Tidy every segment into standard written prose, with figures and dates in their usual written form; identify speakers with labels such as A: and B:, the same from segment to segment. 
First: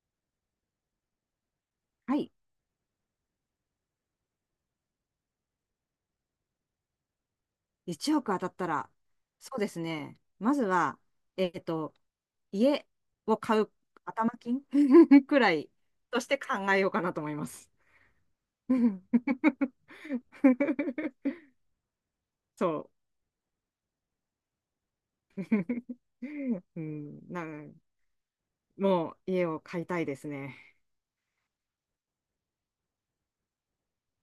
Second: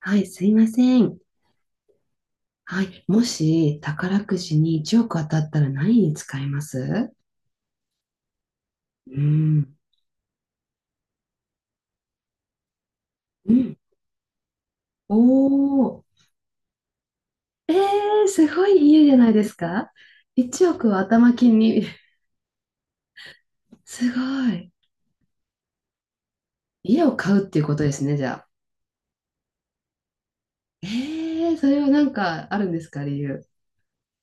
A: はい、すいません。
B: はい。
A: はい、もし宝くじに1億当たったら何に使います？
B: 1億当たったら、
A: う
B: そうで
A: ん。
B: すね。まずは、えっと、家を
A: う
B: 買う
A: ん。
B: 頭金
A: お
B: くらいと
A: ー。
B: して考えようかなと思います。
A: えー、すごい家じゃないですか？ 1 億を 頭金に。
B: そ
A: すごい。
B: う。う
A: 家を
B: ん、
A: 買
B: な
A: うっていうこ
B: ん
A: とですね、じゃあ。
B: もう家を買いたいですね。
A: えー、それはなんかあるんですか、理由。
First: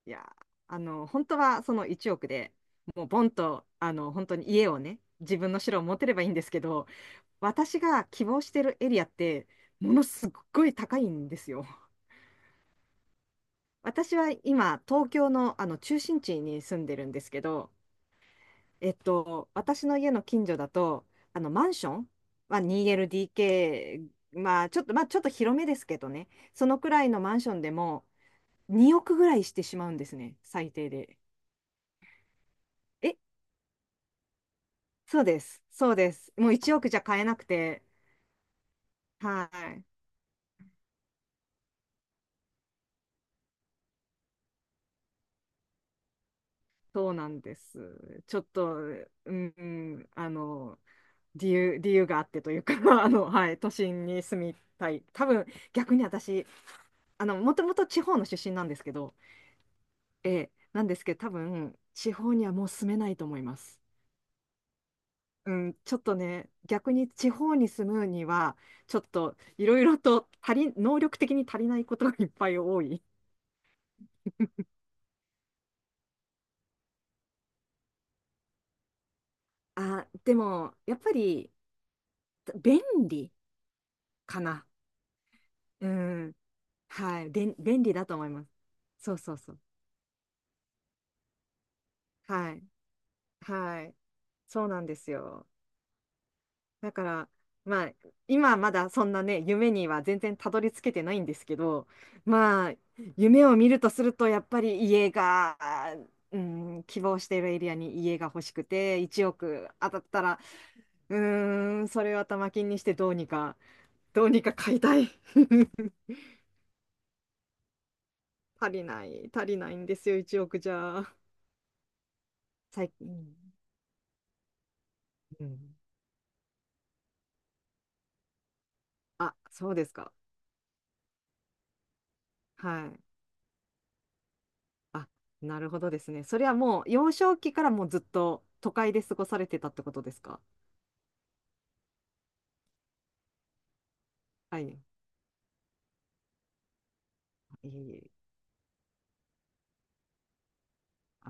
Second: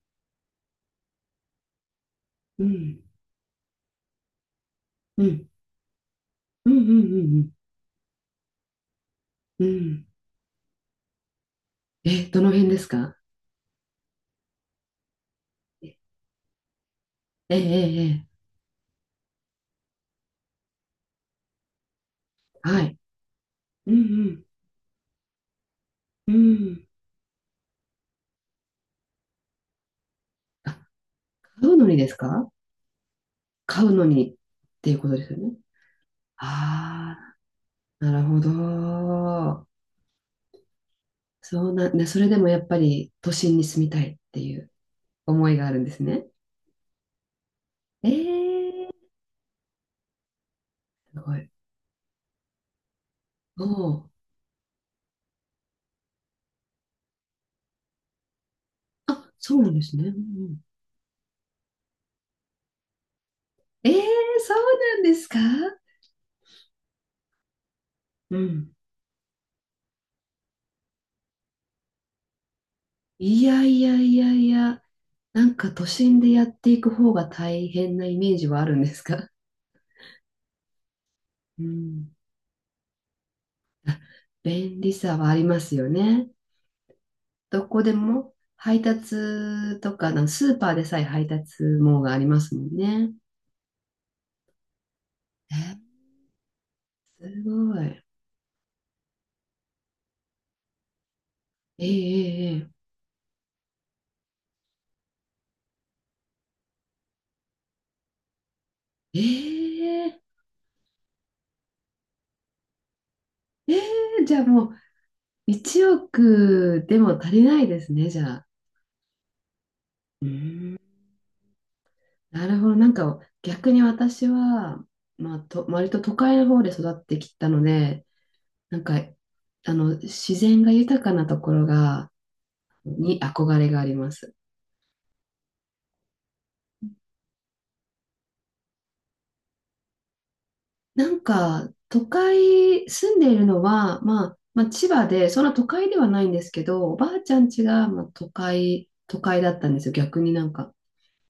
B: いや、本当はその1億で
A: うん。
B: もうボンと、本当に家をね、
A: う
B: 自
A: ん。
B: 分の城を持てればいいんですけ
A: うんう
B: ど、
A: んうん
B: 私が希望してるエリアって、
A: うん。う
B: もの
A: ん。
B: すっごい高いんですよ。
A: え、どの辺ですか？
B: 私は今、東京の、あの
A: え
B: 中心地に住んでるんですけ
A: ええ
B: ど、
A: えええ。
B: 私の家の近所だと、あのマンションは
A: はい。う
B: 2LDK、
A: ん
B: まあちょっと広めですけどね、
A: うん。う
B: その
A: ん。
B: くらいのマンションでも2億ぐらいしてしまうんですね、
A: あ、
B: 最低で。
A: 買うのにですか？
B: え、
A: 買うのにっていうこと
B: そう
A: ですよ
B: で
A: ね。
B: す、そうです。もう1億じゃ
A: あ
B: 買えなくて、
A: あ、なるほ
B: は
A: ど。
B: い、
A: そうなんで、それでもやっぱり都心に住みたいっていう思いがあるんですね。
B: そうなんです。ちょっと、
A: ええ。
B: うん、
A: すごい。
B: 理由があってというか はい、
A: お
B: 都心
A: ー。
B: に住みたい。多分、逆に私、もともと地方の出身なんですけど、
A: あ、そうなんですね。うんう
B: ええ、
A: ん。
B: なんですけど、多分、地方にはもう住めないと思います。
A: ええ。そうなんですか？
B: うん、ちょっとね、逆に地方に住むに
A: う
B: は、
A: ん。
B: ちょっといろいろと能力的に足りないことがいっぱい多い。
A: いやいやいやいや、なんか都心でやっていく方が大変なイメージはあるんですか？
B: あ、でも、やっぱり、
A: うん。
B: 便利かな。
A: 便利さはあります
B: う
A: よね。
B: ん、はい、便
A: どこ
B: 便
A: で
B: 利だと思い
A: も
B: ます。
A: 配
B: そうそうそう。
A: 達とか、あのスーパーでさえ配達網がありま
B: は
A: すも
B: い。
A: んね。
B: はい。そうなんですよ。
A: え、
B: だから、
A: すご
B: まあ、
A: い。
B: 今まだそんなね、夢には全然たどり着けてないんですけ
A: え
B: ど、
A: え
B: まあ、
A: え
B: 夢を見るとすると、やっぱり家が、うん、希望しているエリアに家が欲しくて、1億
A: え
B: 当たっ
A: えええ
B: たら、うーん、それを頭金にしてどうにか、ど
A: え。
B: う
A: じゃ
B: に
A: あ
B: か
A: もう
B: 買いたい。
A: 1 億でも足りないですね、じゃあ。
B: 足りない、足りないんですよ、
A: うー
B: 1億じ
A: ん、
B: ゃ。
A: なるほど。な
B: 最
A: んか
B: 近、
A: 逆に私は、まあ、
B: うん、
A: と割と都会の方で育ってきたので、なんか
B: あ、そ
A: あ
B: うです
A: の
B: か。
A: 自然が豊かなところが
B: はい。
A: に憧れがあります。
B: あなるほどですね。それはもう幼少期からもうずっと都会で過ごされてたってことですか？
A: なんか、都会、住んでいるのは、まあ、
B: は
A: まあ、
B: い。い
A: 千葉で、そんな都会ではないんですけど、おばあちゃん家
B: え
A: が、
B: い
A: まあ、
B: え。
A: 都会、都会だったんですよ、逆になんか。
B: あ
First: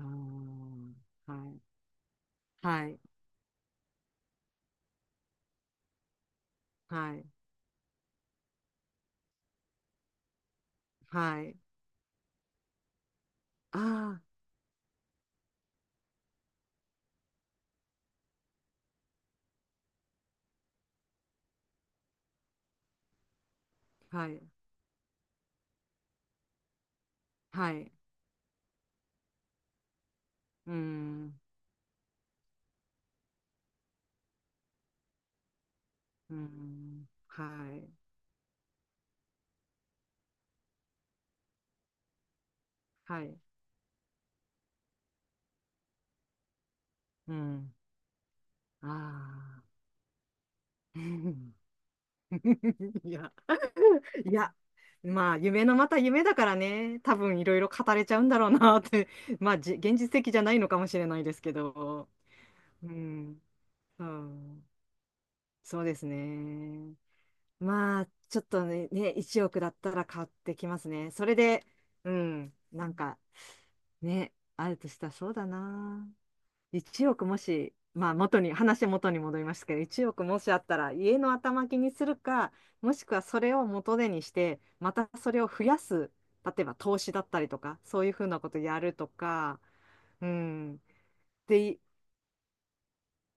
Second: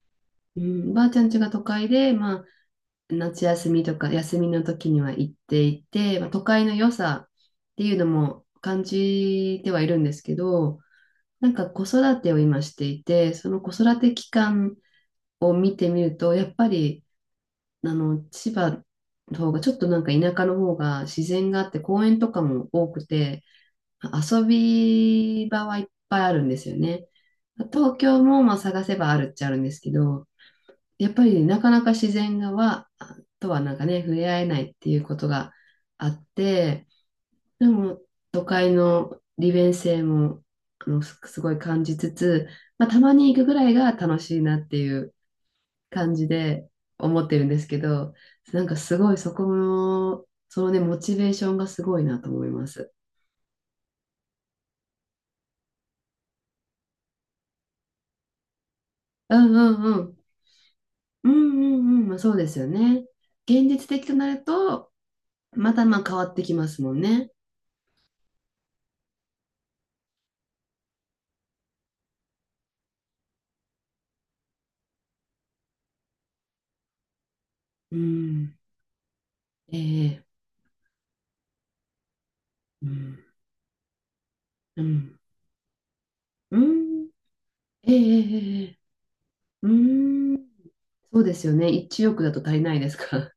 A: うん、
B: ー
A: おばあちゃん家が
B: は
A: 都会で、まあ、
B: い。
A: 夏休みとか、休みの時には行っていて、まあ、都会の良
B: はい。
A: さっていうのも感じてはいるんですけど、
B: はい。
A: な
B: は
A: ん
B: い。
A: か子育てを今していて、その子育て
B: あ
A: 期間を見てみると、やっぱり、あの、千葉の方が、ちょっとなんか田舎の方が自然があって、公園とかも多くて、
B: あ、はい。
A: 遊び場はいっぱいあるんですよね。
B: はい。
A: 東京もまあ探せばあるっちゃあるんですけど、
B: うー
A: やっぱ
B: ん。
A: りなかなか自然がは、とはなんかね、触れ合えないっていうことがあっ
B: うー
A: て、
B: ん。
A: で
B: はい。
A: も都会の利便性もあのすすごい感じつつ、まあ、たま
B: は
A: に
B: い。
A: 行くぐらいが楽しいなっていう感じで思っ
B: う
A: てるんです
B: ん。
A: けど、なんか
B: あ
A: すごいそこ
B: あ。
A: の、そのね、モ
B: う
A: チベーショ
B: ん
A: ンがすごいなと思います。
B: いや。いや。まあ、夢のまた夢だからね、多分いろいろ語れちゃうんだろうなって、
A: う
B: ま
A: ん
B: あ、
A: うん
B: 現
A: う
B: 実
A: ん。
B: 的じゃないのかもしれない
A: う
B: で
A: ん
B: すけ
A: うんうん。
B: ど。
A: まあそうですよ
B: う
A: ね。
B: ん、
A: 現実
B: う
A: 的となる
B: ん、
A: と、ま
B: そ
A: た
B: うで
A: まあ
B: す
A: 変わってきますも
B: ね。
A: んね。
B: まあ、ちょっとね、ね、1億だったら買ってきますね。それで、うん、なんか、ね、あるとしたらそうだな。1億もし、
A: う
B: まあ、
A: ん。
B: 話元に戻りますけど、1
A: え
B: 億
A: え。
B: もしあったら、家の頭金にするか、
A: う
B: もしくは
A: ん。
B: それを元手にして、
A: う
B: また
A: ん。
B: それを増やす、例
A: う
B: えば投
A: ん。
B: 資だったりとか、
A: ええ
B: そういう
A: え
B: ふうなこと
A: えええ。
B: やるとか、
A: う
B: う
A: ん。
B: ん。
A: そうですよね。
B: で
A: 1億だと足りないですか？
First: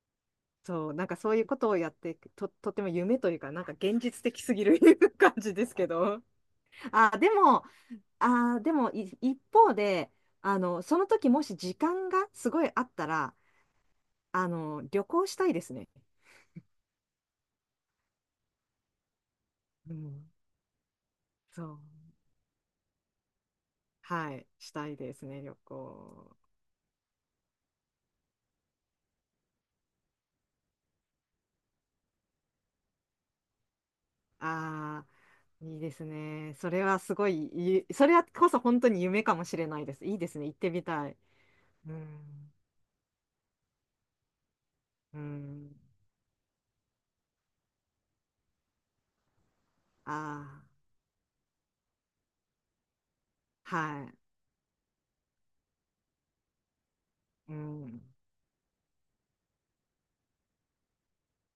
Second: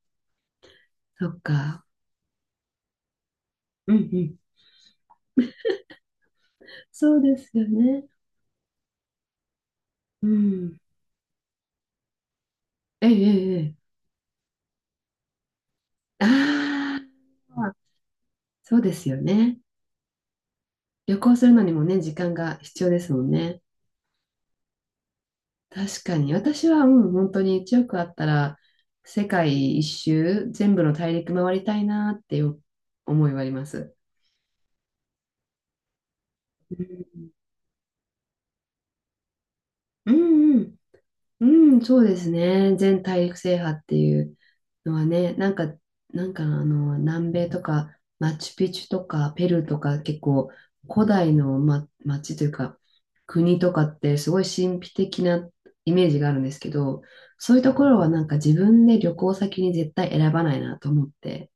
B: そう、なんか
A: そ
B: そう
A: っ
B: いうことを
A: か。
B: やって、とても夢というか、なんか
A: うん
B: 現
A: う
B: 実
A: ん。
B: 的すぎる 感じですけど。
A: そ
B: あ、
A: う
B: で
A: です
B: も、
A: よね。
B: あ、でもい一方で、
A: うん。
B: その時もし時間がすごいあった
A: えええ
B: ら、
A: えええ。
B: 旅行したいですね。
A: ああ。そうですよね。
B: うん、
A: 旅行するの
B: そ
A: に
B: う。
A: もね、時間が必要ですもんね。
B: はい、したいですね、旅
A: 確かに。
B: 行。
A: 私は、うん、本当に1億あったら、世界一周、全部の大陸回りたいなっていう思いはあります。
B: ああいいですね。そ
A: う
B: れはす
A: ん、
B: ごい、それはこそ本当に夢かもしれないです。
A: う
B: いいですね、
A: ん、
B: 行ってみたい。
A: うん。うん、
B: う
A: そうです
B: ん、
A: ね。全大陸制覇っていうのは
B: う
A: ね、なんか、
B: ん、
A: なんかあの、南米とか、マチュピチュとか、ペルーとか、結構、
B: あ
A: 古代の、ま、町というか、国と
B: あ
A: かっ
B: はい、
A: て、すごい神秘的なイメージがあるんですけど、そ
B: う
A: ういうところ
B: ん。
A: はなんか自分で旅行先に絶対選ばないなと思って、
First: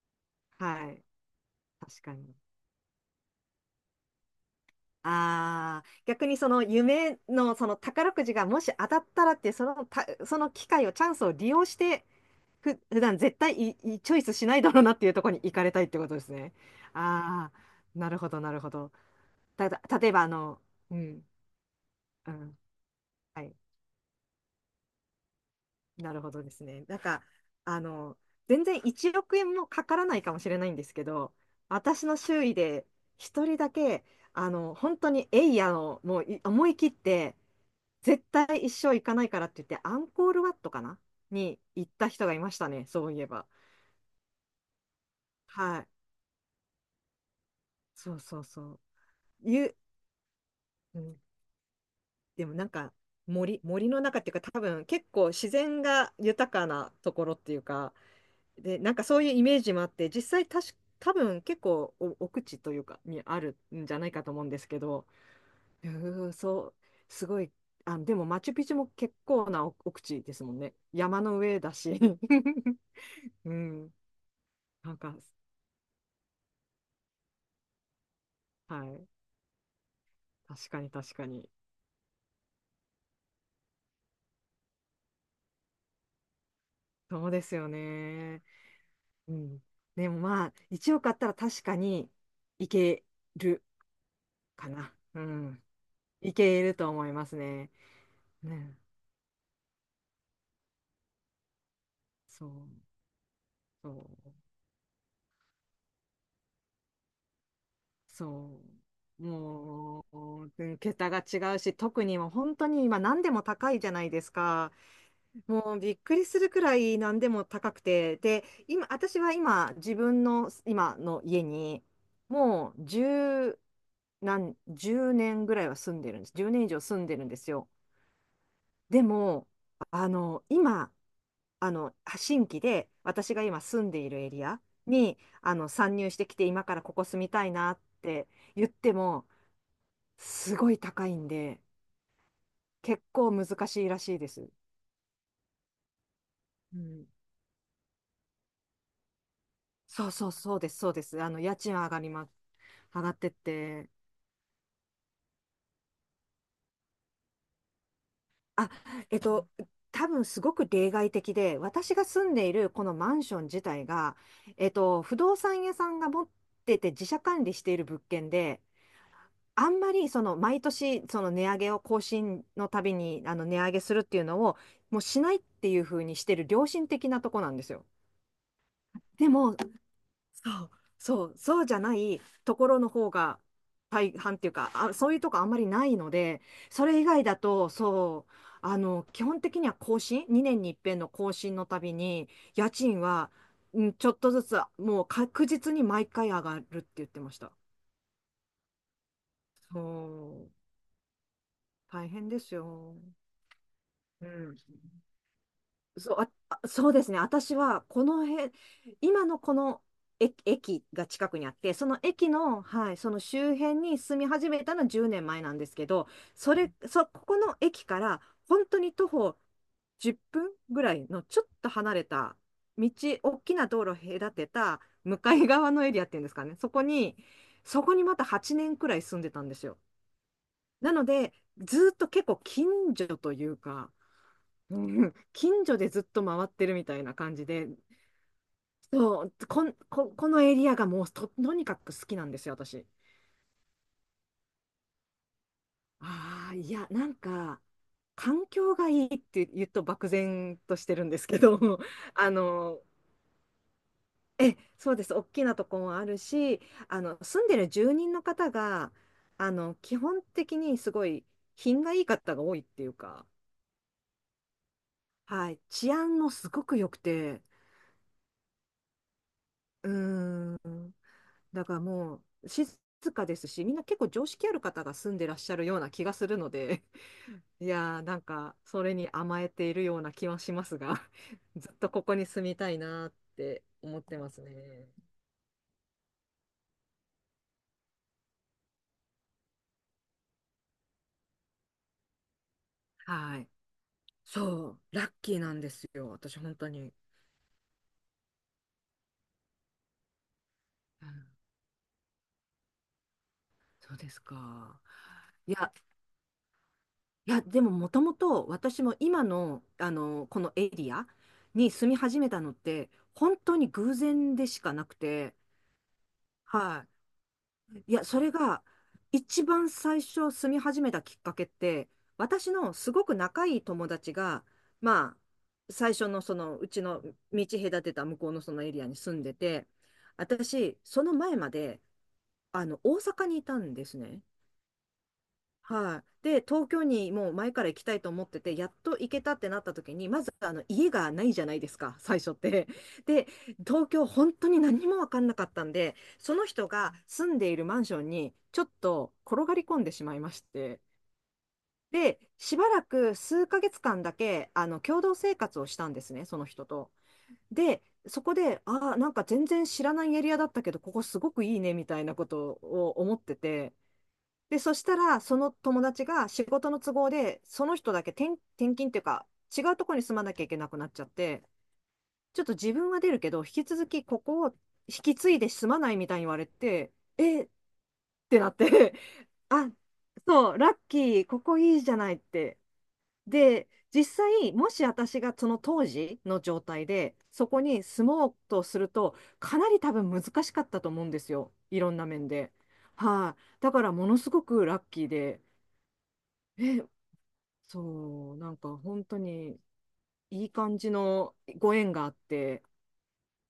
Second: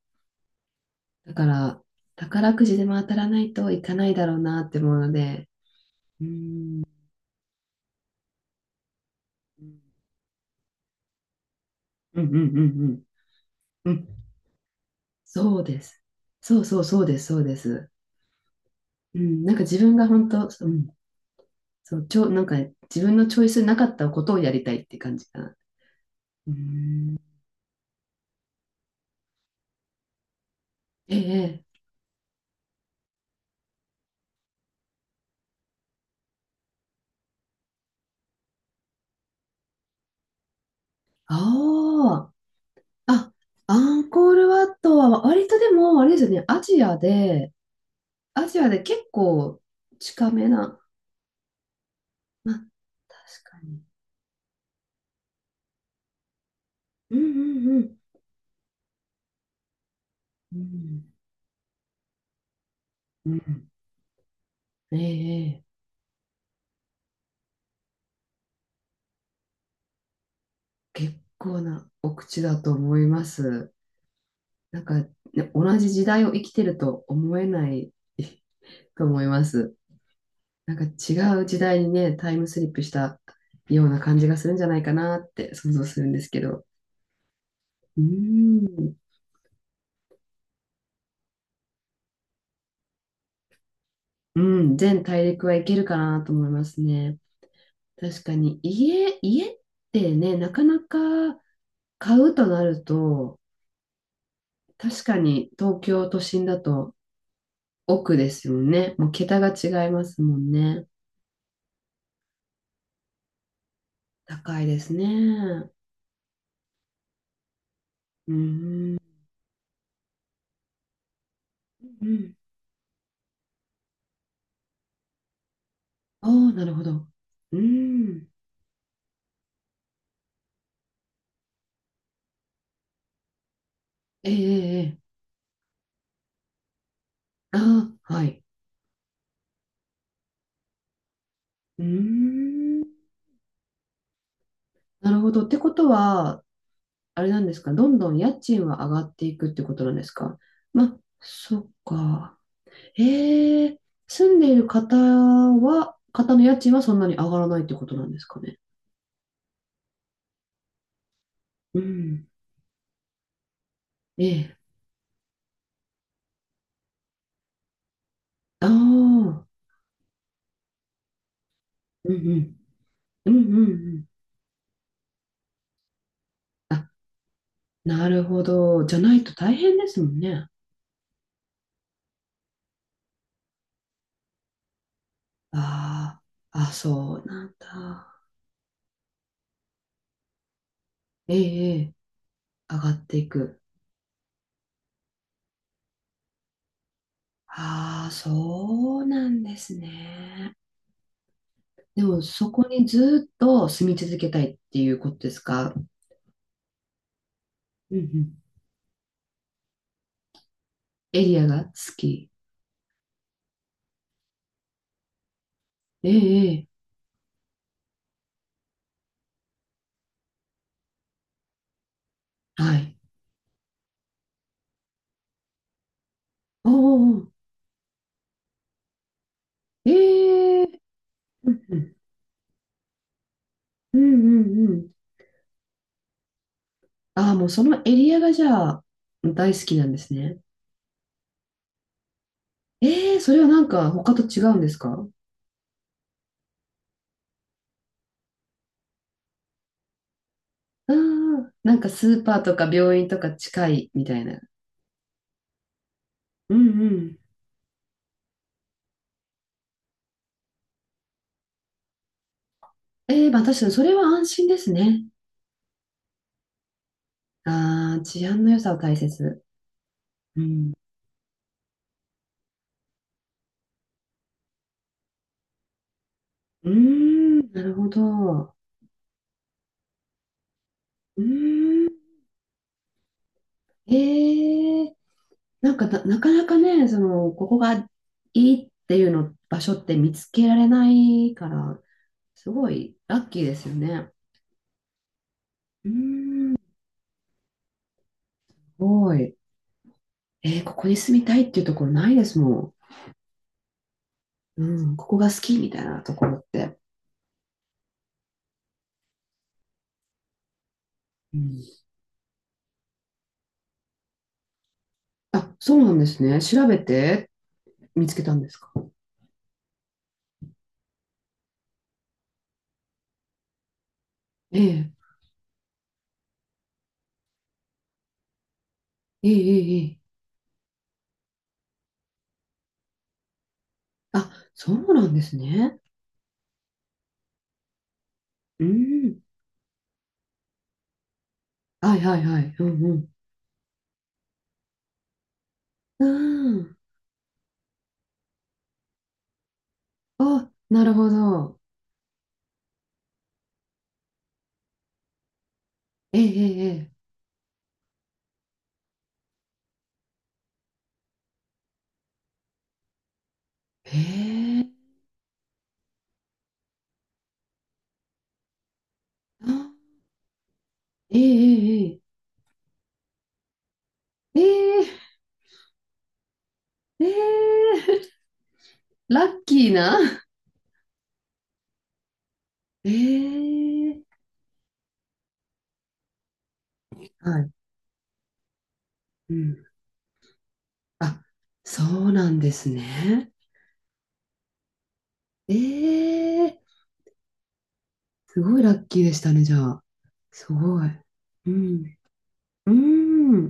B: はい。
A: だから、
B: 確かに。
A: 宝くじでも当たらないといかないだろうなって思うので、
B: ああ、
A: う
B: 逆にその
A: ん、
B: 夢のその宝くじがもし当たったらって、そのた、その機会を、チャンスを利用して、
A: うんうんう
B: 普
A: ん
B: 段絶対い
A: うん。う
B: いチ
A: ん。
B: ョイスしないだろうなっていうところに行
A: そう
B: かれ
A: で
B: たいって
A: す。
B: ことですね。
A: そうそうそうです、そう
B: あ
A: で
B: あ、
A: す。
B: なるほど、なるほど。
A: うん、なんか
B: た
A: 自
B: だ、
A: 分が
B: 例えば、
A: 本当、うん、
B: うん、
A: そう、
B: う
A: なんか
B: ん、
A: 自分のチ
B: は
A: ョイ
B: い、
A: スなかったことをやりたいって感じかな。
B: なるほどで
A: う
B: すね。なん
A: ん、
B: か、あの、全然1億円もかからないかもしれないんですけ
A: え
B: ど、
A: え、
B: 私の周囲で一人だけ、本当にエイヤの、もう思い切って、絶対一生行かないからって言って、アンコールワットかなに行った人
A: あ
B: がいましたね、そ
A: あ、
B: ういえ
A: あ、
B: ば。
A: アンコールワットは割とで
B: はい。
A: も、あれですよね、アジアで、
B: そうそう
A: アジ
B: そ
A: ア
B: う。
A: で結構
B: ゆ、
A: 近めな、
B: うん、で
A: ま
B: も
A: あ、
B: なんか
A: 確か
B: 森、
A: に。
B: 森の中っていうか、多分結構自然が豊かなと
A: うん
B: ころってい
A: う
B: う
A: んう
B: か、
A: ん。
B: で、なんかそういうイメージもあって、実際
A: う
B: たし、多
A: ん、
B: 分結構奥地というかに
A: う
B: ある
A: ん、
B: んじゃないかと思うんですけど、
A: ええ。
B: うーそう、すごい、あ、でもマチュピチュも結構な奥地ですもんね。
A: 結
B: 山の上
A: 構
B: だ
A: な
B: し。
A: お口だと思いま
B: う
A: す。
B: ん。
A: なん
B: な
A: か、
B: ん
A: ね、
B: か
A: 同じ時代を生きてると思えない
B: は
A: と
B: い。
A: 思います。
B: 確
A: なん
B: か
A: か
B: に確か
A: 違う
B: に。
A: 時代にね、タイムスリップしたような感じがするんじゃないかなって想像するんですけど。
B: そうですよ
A: う
B: ね。
A: ーん。
B: うん。でもまあ、1億あったら確かにいける
A: う
B: か
A: ん、
B: な。
A: 全
B: う
A: 大陸はい
B: ん。
A: けるかなと
B: い
A: 思い
B: け
A: ま
B: る
A: す
B: と思い
A: ね。
B: ますね。
A: 確かに
B: ね。
A: 家ってね、なかなか買うと
B: そう、
A: なると、
B: そう、
A: 確かに東京都心だと奥ですよ
B: そ
A: ね。もう
B: う。
A: 桁が違いま
B: も
A: すもん
B: う、
A: ね。
B: 桁が違うし、特にもう本当に今何でも高いじゃないです
A: 高い
B: か。
A: ですね。
B: もうびっくりするくらい何でも高くて。
A: う
B: で、今、
A: ーん。
B: 私は今、自分の今の家に、
A: うん。
B: もう10、なん10年ぐらいは住んでるんで
A: あ
B: す。10
A: あ、な
B: 年以
A: る
B: 上
A: ほど。
B: 住んでるんです
A: うー
B: よ。
A: ん。
B: でも、今、新規で私が今住んでいるエ
A: ええ、
B: リア
A: ええ、
B: に、参入してきて、今からここ住みたい
A: あ
B: なっ
A: あー、は
B: て
A: い。
B: 言っても、すごい高いんで、
A: うーん。
B: 結構難しいらしいです。
A: なるほど。ってことは、
B: うん。
A: あれなんですか、どんどん家賃は上がっていくってことなんで
B: そう
A: す
B: そう
A: か？
B: そうです、そう
A: ま、
B: です。家
A: そっ
B: 賃は上がります。
A: か。
B: 上がってっ
A: ええ、
B: て、
A: 住んでいる方の家賃はそんなに上がらないってことなんですかね。
B: あ、えっと、多分すごく例外的で、
A: う
B: 私が
A: ん。
B: 住んでいるこのマンション自体が、
A: ええ。
B: 不動産屋さんが持ってて自社管理している物件で、
A: ああ、うん
B: あんまりその毎年その値上げを更
A: うん。
B: 新のたびに
A: うんうん
B: 値上
A: う
B: げするっ
A: ん。
B: ていうのをもうしないっていうふうにしてる良心
A: あ、
B: 的なとこなんですよ。
A: なるほど。じゃない
B: で
A: と大
B: も
A: 変ですもんね。
B: そう、そう、そうじゃないところの方が大半っていうか、あ、そういうとこあんまりないの
A: あ
B: で、
A: あ、あ、
B: それ以
A: そ
B: 外
A: う
B: だ
A: なん
B: と、
A: だ。
B: そう、基本的には2年に一遍の更
A: え
B: 新の
A: え、
B: たび
A: え、
B: に、家
A: 上が
B: 賃
A: ってい
B: は、
A: く。
B: うん、ちょっとずつ、もう確実に毎回上がるって言ってました。
A: ああ、そうなんです
B: そ
A: ね。
B: う、
A: で
B: 大
A: も、
B: 変で
A: そ
B: す
A: こに
B: よ。
A: ずっと住み続けたいっていうことですか？
B: そう、あそうですね。私は、
A: うんう
B: この
A: ん。
B: 辺、今のこの駅が
A: エ
B: 近
A: リ
B: く
A: ア
B: にあっ
A: が好
B: て、その
A: き。
B: 駅の、はい、その周辺に住み始めたのは10年前なんですけど、
A: え
B: そ
A: え、ええ、
B: れ、そ、ここの駅から、本当に徒歩10分ぐらいのちょっと離れた、
A: は
B: 道、
A: い。
B: 大きな道路を隔てた、向かい側のエリアっていうんですかね。
A: お
B: そこに、
A: ーおー、
B: そこにまた8年くらい住んでたんですよ。
A: ええ、
B: なので、
A: うんう
B: ずー
A: ん、
B: っと結構近所というか、
A: うんうんう
B: う
A: ん。
B: ん 近所でずっと回ってるみたいな
A: ああ、
B: 感
A: も
B: じ
A: うそ
B: で、
A: のエリアがじゃあ、
B: そう、
A: 大好
B: こん、
A: きなんで
B: こ、
A: す
B: こ
A: ね。
B: のエリアがもうとにかく好きなんですよ、私。
A: ええ、それはなんか他と違うんですか？
B: ああ、いや、なんか、環境がいいって言うと漠然とし
A: あ
B: て
A: あ
B: るんですけ
A: ー、
B: ど、
A: なん かスー
B: あ
A: パーとか
B: の、
A: 病院とか近いみたいな。
B: そうです、大きなとこもある
A: う
B: し、
A: んうん。
B: 住んでる住人の方が、基本的にすごい品がいい方が多いっていう
A: え
B: か、
A: え、まあ確かにそれは安心ですね。
B: はい、治安もすごく良くて、
A: ああ、治安の良さを大切。
B: う
A: う
B: ーん
A: ん。
B: だからもう静かですし、みんな結構常識ある方が住んでらっしゃるような気がするの
A: うー
B: で、
A: ん、な
B: い
A: るほ
B: やーなん
A: ど。
B: かそれに甘えているような気はしますが、
A: う
B: ずっ
A: ー
B: とこ
A: ん。
B: こに住みたいなーって思ってます
A: え
B: ね。
A: え。なんかな、なかなかね、その、ここがいいっていうの場所って見つけられないから、すごいラッ
B: は
A: キー
B: い。
A: ですよね。
B: そう、ラッキーなんです
A: うん、
B: よ、
A: す
B: 私、本当に。
A: ごい。えー、ここに
B: う
A: 住み
B: ん
A: たいっていうところないですも
B: そうです
A: ん。
B: か。
A: うん、ここが好
B: い
A: きみ
B: や、
A: たいなところって。
B: いや、でももともと私も今の、このエリア
A: うん、
B: に住み始めたのって、本当に偶然でしかなくて、
A: あ、そうなんですね。調べ
B: はい。
A: て
B: いや、
A: 見つ
B: そ
A: け
B: れ
A: たんです
B: が
A: か。
B: 一番最初住み始めたきっかけって、私のすごく仲いい友達が、
A: ええ
B: まあ、最初のそのうちの道隔てた向こうのそのエリアに住ん
A: ええ
B: で
A: え
B: て、
A: えええ。
B: 私、その前まで、大阪にいたんですね。
A: あ、そうなんですね。
B: はい。で、東京にもう前から行きたいと思ってて、
A: う
B: やっと行
A: ん。
B: けたってなった時に、まずあの家がないじゃないです
A: は
B: か、
A: いは
B: 最
A: い
B: 初っ
A: はい。う
B: て。
A: ん
B: で、東京本当に何も分かんなかったんで、
A: う
B: その
A: ん。う
B: 人
A: ん。
B: が住んでいるマンションにちょっと転がり込んでしまいまし
A: あ、
B: て。
A: なるほど。
B: で、しばらく数ヶ月間だけ、共同生活をしたんですね、その人
A: え
B: と。
A: え
B: で、そこで、ああ、なんか全然知らないエリアだったけど、ここすごくいいね、みたいなことを思ってて、
A: え
B: で、
A: え。え
B: そし
A: え。
B: たら、その友達が仕事の都合で、その人だけ転勤っていうか、
A: ええ、
B: 違
A: あ、
B: うところに住まなきゃいけなくなっちゃっ
A: え
B: て、
A: え
B: ちょっと自分は出るけど、引き続きこ
A: え
B: こ
A: え。
B: を
A: え
B: 引き
A: え。
B: 継いで住まないみたいに言われて、
A: ええ
B: えっ
A: ええ、
B: てなって
A: ラッ キ
B: あ、
A: ーな。
B: そう、ラッキー、ここいいじゃないって。
A: え
B: で、実
A: え。
B: 際、もし私がその当時の状態で、
A: は
B: そ
A: い。
B: こに住もうとすると、
A: う
B: か
A: ん。
B: なり多分難しかったと思うんで
A: あ、
B: すよ。い
A: そ
B: ろんな
A: う
B: 面
A: なんで
B: で。
A: すね。
B: はい、だから、ものすごくラッキーで。
A: ええ。
B: え、そう、
A: す
B: なん
A: ごいラ
B: か
A: ッキー
B: 本
A: で
B: 当
A: したね、じゃ
B: に
A: あ。
B: いい
A: す
B: 感
A: ごい。
B: じの
A: う
B: ご縁
A: ん。
B: があって、
A: うん。